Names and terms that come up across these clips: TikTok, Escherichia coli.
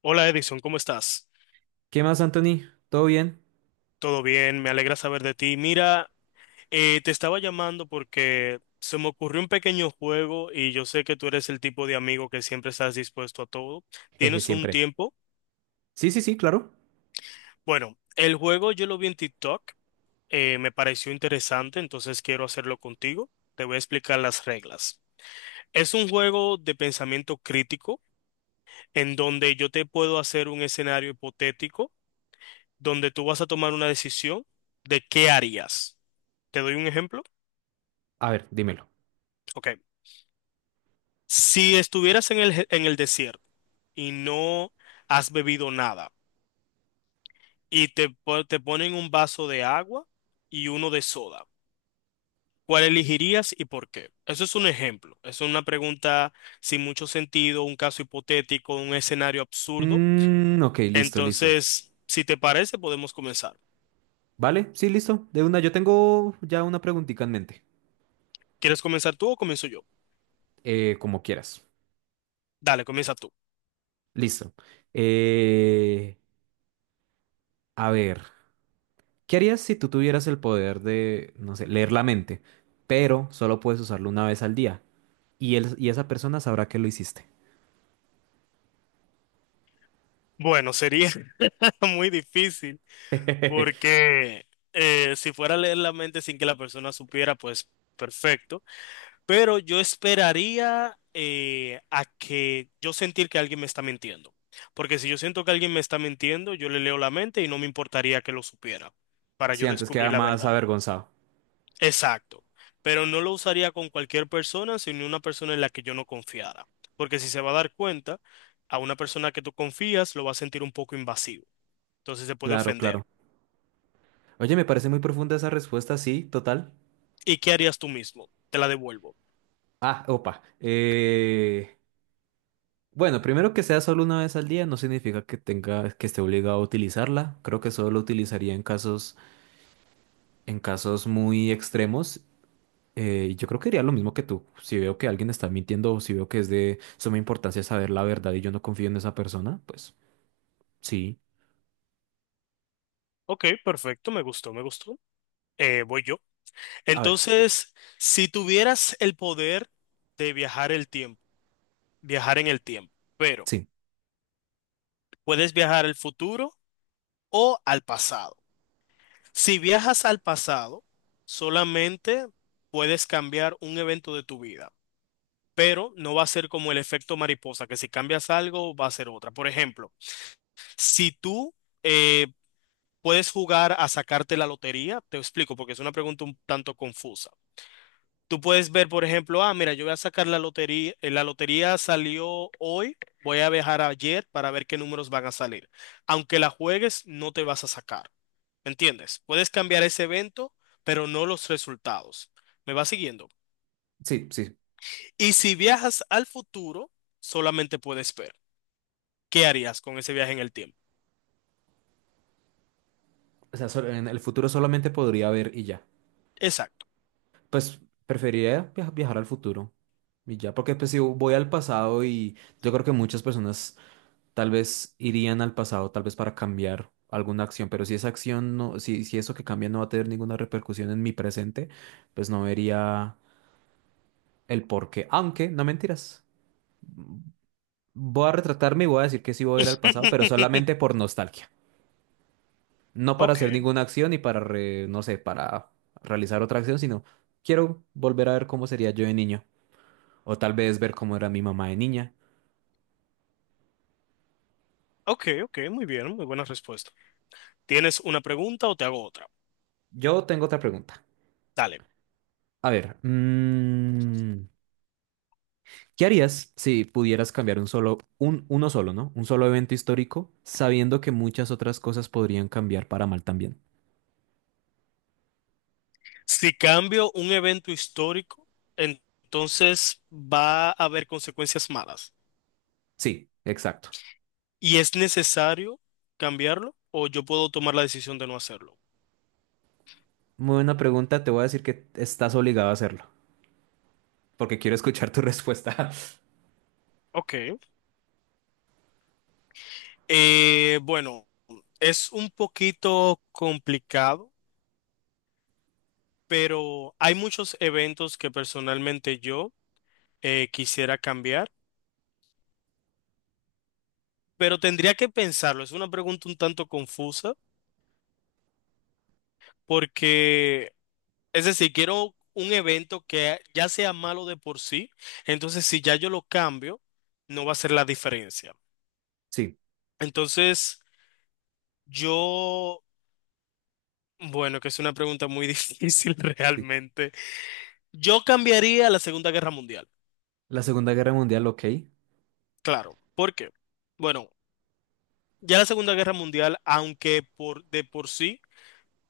Hola Edison, ¿cómo estás? ¿Qué más, Anthony? ¿Todo bien? Todo bien, me alegra saber de ti. Mira, te estaba llamando porque se me ocurrió un pequeño juego y yo sé que tú eres el tipo de amigo que siempre estás dispuesto a todo. Jeje, ¿Tienes un siempre. tiempo? Sí, sí, sí, claro. Bueno, el juego yo lo vi en TikTok. Me pareció interesante, entonces quiero hacerlo contigo. Te voy a explicar las reglas. Es un juego de pensamiento crítico en donde yo te puedo hacer un escenario hipotético donde tú vas a tomar una decisión de qué harías. ¿Te doy un ejemplo? A ver, dímelo. Ok. Si estuvieras en el, en el desierto y no has bebido nada y te, te ponen un vaso de agua y uno de soda, ¿cuál elegirías y por qué? Eso es un ejemplo. Es una pregunta sin mucho sentido, un caso hipotético, un escenario absurdo. Mm, ok, listo, listo. Entonces, si te parece, podemos comenzar. ¿Vale? Sí, listo. De una, yo tengo ya una preguntita en mente. ¿Quieres comenzar tú o comienzo yo? Como quieras. Dale, comienza tú. Listo. Eh, a ver, ¿qué harías si tú tuvieras el poder de, no sé, leer la mente, pero solo puedes usarlo una vez al día? Y esa persona sabrá que lo hiciste. Bueno, sería muy difícil porque si fuera a leer la mente sin que la persona supiera, pues perfecto. Pero yo esperaría a que yo sentir que alguien me está mintiendo. Porque si yo siento que alguien me está mintiendo, yo le leo la mente y no me importaría que lo supiera para Sí, yo antes queda descubrir la más verdad. avergonzado. Exacto. Pero no lo usaría con cualquier persona, sino una persona en la que yo no confiara. Porque si se va a dar cuenta, a una persona que tú confías lo va a sentir un poco invasivo. Entonces se puede Claro, ofender. claro. Oye, me parece muy profunda esa respuesta, sí, total. ¿Y qué harías tú mismo? Te la devuelvo. Ah, opa. Bueno, primero que sea solo una vez al día no significa que tenga, que esté obligado a utilizarla. Creo que solo lo utilizaría en casos muy extremos. Y yo creo que haría lo mismo que tú. Si veo que alguien está mintiendo o si veo que es de suma importancia saber la verdad y yo no confío en esa persona, pues sí. Ok, perfecto, me gustó, me gustó. Voy yo. A ver, Entonces, si tuvieras el poder de viajar en el tiempo, pero sí, puedes viajar al futuro o al pasado. Si viajas al pasado, solamente puedes cambiar un evento de tu vida, pero no va a ser como el efecto mariposa, que si cambias algo va a ser otra. Por ejemplo, si tú eh, puedes jugar a sacarte la lotería, te explico porque es una pregunta un tanto confusa. Tú puedes ver, por ejemplo, ah, mira, yo voy a sacar la lotería salió hoy, voy a viajar ayer para ver qué números van a salir. Aunque la juegues, no te vas a sacar, ¿me entiendes? Puedes cambiar ese evento, pero no los resultados. ¿Me vas siguiendo? sí, sí. Y si viajas al futuro, solamente puedes ver. ¿Qué harías con ese viaje en el tiempo? O sea, en el futuro solamente podría ver y ya. Exacto. Pues preferiría viajar al futuro y ya, porque pues si voy al pasado y yo creo que muchas personas tal vez irían al pasado, tal vez para cambiar alguna acción, pero si esa acción no, si eso que cambia no va a tener ninguna repercusión en mi presente, pues no vería el porqué. Aunque, no mentiras, voy a retratarme y voy a decir que sí voy a ir al pasado, pero solamente por nostalgia. No para Ok, hacer ninguna acción y para, no sé, para realizar otra acción, sino quiero volver a ver cómo sería yo de niño, o tal vez ver cómo era mi mamá de niña. ok, ok, muy bien, muy buena respuesta. ¿Tienes una pregunta o te hago otra? Yo tengo otra pregunta. Dale. A ver, mm, ¿qué harías si pudieras cambiar uno solo, ¿no? Un solo evento histórico, sabiendo que muchas otras cosas podrían cambiar para mal también? Si cambio un evento histórico, entonces va a haber consecuencias malas. Sí, exacto. ¿Y es necesario cambiarlo o yo puedo tomar la decisión de no hacerlo? Muy buena pregunta, te voy a decir que estás obligado a hacerlo, porque quiero escuchar tu respuesta. Ok. Bueno, es un poquito complicado, pero hay muchos eventos que personalmente yo quisiera cambiar, pero tendría que pensarlo. Es una pregunta un tanto confusa porque, es decir, quiero un evento que ya sea malo de por sí, entonces si ya yo lo cambio, no va a ser la diferencia. Sí, Entonces, yo, bueno, que es una pregunta muy difícil sí. realmente. Yo cambiaría la Segunda Guerra Mundial, La Segunda Guerra Mundial, ok. claro. ¿Por qué? Bueno, ya la Segunda Guerra Mundial, aunque por de por sí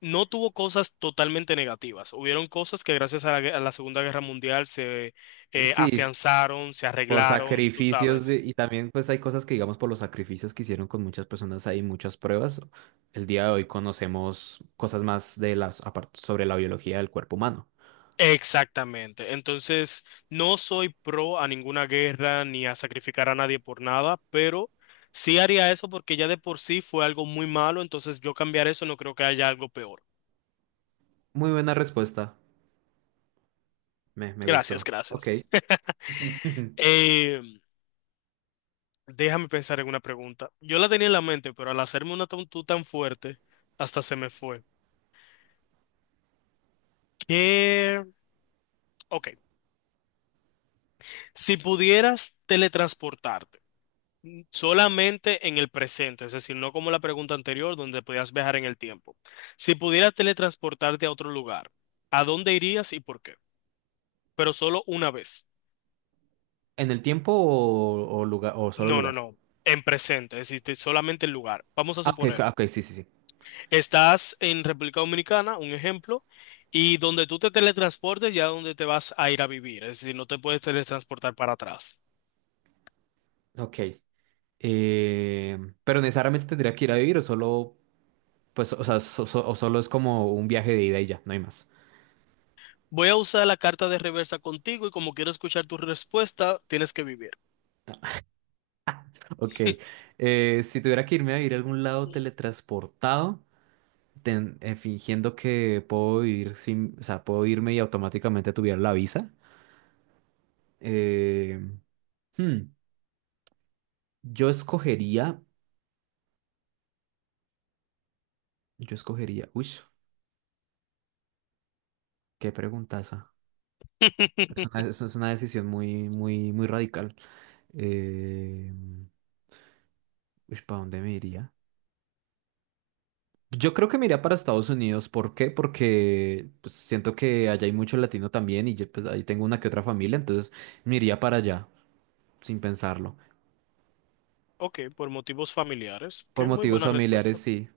no tuvo cosas totalmente negativas, hubieron cosas que gracias a la, a la Segunda Guerra Mundial se Sí, afianzaron, se por arreglaron, tú sabes. Y también pues hay cosas que digamos por los sacrificios que hicieron con muchas personas, hay muchas pruebas. El día de hoy conocemos cosas más de las sobre la biología del cuerpo humano. Exactamente. Entonces, no soy pro a ninguna guerra ni a sacrificar a nadie por nada, pero sí haría eso porque ya de por sí fue algo muy malo, entonces yo cambiar eso no creo que haya algo peor. Muy buena respuesta. Me Gracias, gustó. Ok. gracias. ¿En Eh, Déjame pensar en una pregunta. Yo la tenía en la mente, pero al hacerme una tú tan fuerte, hasta se me fue. ¿Qué? Ok. Si pudieras teletransportarte solamente en el presente, es decir, no como la pregunta anterior donde podías viajar en el tiempo. Si pudieras teletransportarte a otro lugar, ¿a dónde irías y por qué? Pero solo una vez. el tiempo o lugar o solo No, no, lugar? no. En presente, es decir, solamente el lugar. Vamos a Ah, ok, ok, suponer, ok, sí, sí, sí. estás en República Dominicana, un ejemplo, y donde tú te teletransportes ya donde te vas a ir a vivir, es decir, no te puedes teletransportar para atrás. Ok. Eh, pero necesariamente tendría que ir a vivir o solo, pues, o sea, o solo es como un viaje de ida y ya, no hay más. Voy a usar la carta de reversa contigo y como quiero escuchar tu respuesta, tienes que vivir. Ok. Si tuviera que irme a vivir a algún lado teletransportado, fingiendo que puedo vivir sin, o sea, puedo irme y automáticamente tuviera la visa. Eh, hmm, yo escogería, yo escogería, uy, qué preguntaza. Es una decisión muy, muy, muy radical. Eh, ¿Para dónde me iría? Yo creo que me iría para Estados Unidos. ¿Por qué? Porque pues, siento que allá hay mucho latino también y yo, pues, ahí tengo una que otra familia, entonces me iría para allá, sin pensarlo. Ok, por motivos familiares. Por Ok, muy motivos buena respuesta. familiares, sí.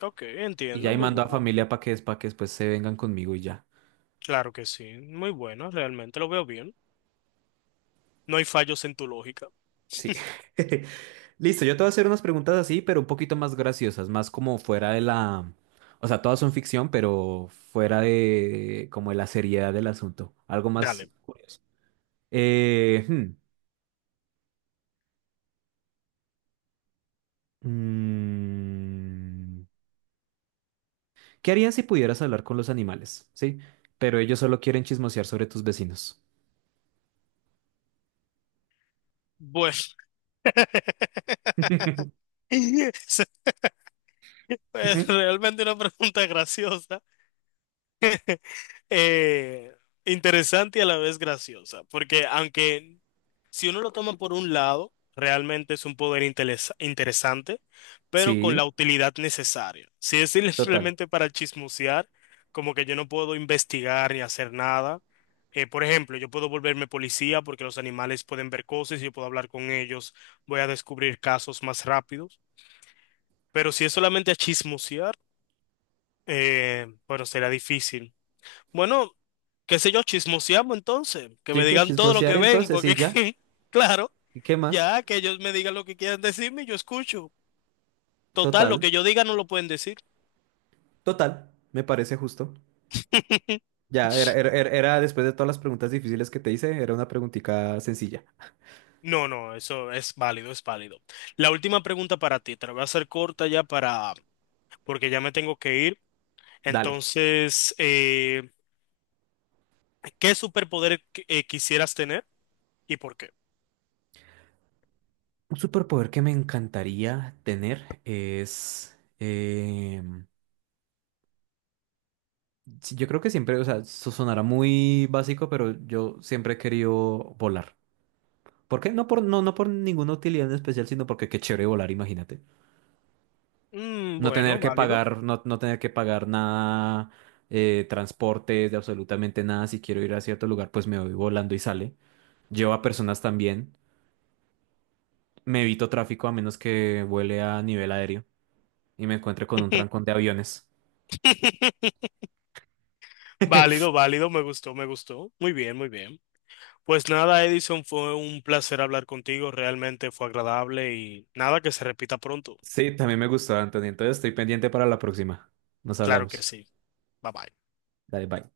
Ok, Y ya entiendo, ahí muy mando a bueno. familia para que después se vengan conmigo y ya. Claro que sí, muy bueno, realmente lo veo bien. No hay fallos en tu lógica. Sí. Listo, yo te voy a hacer unas preguntas así, pero un poquito más graciosas, más como fuera de la... O sea, todas son ficción, pero fuera de como de la seriedad del asunto. Algo más Dale. curioso. Eh, hmm, mm, ¿Qué harías si pudieras hablar con los animales? Sí, pero ellos solo quieren chismosear sobre tus vecinos. Bueno. Es realmente una pregunta graciosa. eh, Interesante y a la vez graciosa, porque aunque si uno lo toma por un lado, realmente es un poder interesante, pero con Sí, la utilidad necesaria. Si es total. simplemente para chismosear, como que yo no puedo investigar ni hacer nada. Por ejemplo, yo puedo volverme policía porque los animales pueden ver cosas y yo puedo hablar con ellos, voy a descubrir casos más rápidos. Pero si es solamente a chismosear, bueno, será difícil. Bueno, qué sé yo, chismoseamos entonces, que Sí, me pues digan todo lo chismosear que ven, entonces porque y es ya. que, claro, ¿Y qué más? ya que ellos me digan lo que quieran decirme, yo escucho. Total, lo Total, que yo diga no lo pueden decir. total, me parece justo. Ya, era después de todas las preguntas difíciles que te hice, era una preguntica sencilla. No, no, eso es válido, es válido. La última pregunta para ti, te la voy a hacer corta ya para, porque ya me tengo que ir. Dale. Entonces, ¿qué superpoder quisieras tener y por qué? Un superpoder que me encantaría tener es... sí, yo creo que siempre, o sea, sonará muy básico, pero yo siempre he querido volar. ¿Por qué? No por ninguna utilidad en especial, sino porque qué chévere volar, imagínate. Mm, bueno, válido. No tener que pagar nada, transportes, de absolutamente nada. Si quiero ir a cierto lugar, pues me voy volando y sale. Llevo a personas también. Me evito tráfico a menos que vuele a nivel aéreo y me encuentre con un trancón de aviones. Válido, válido, me gustó, me gustó. Muy bien, muy bien. Pues nada, Edison, fue un placer hablar contigo, realmente fue agradable y nada que se repita pronto. Sí, también me gustó, Anthony. Entonces estoy pendiente para la próxima. Nos Claro que hablamos. sí. Bye bye. Dale, bye.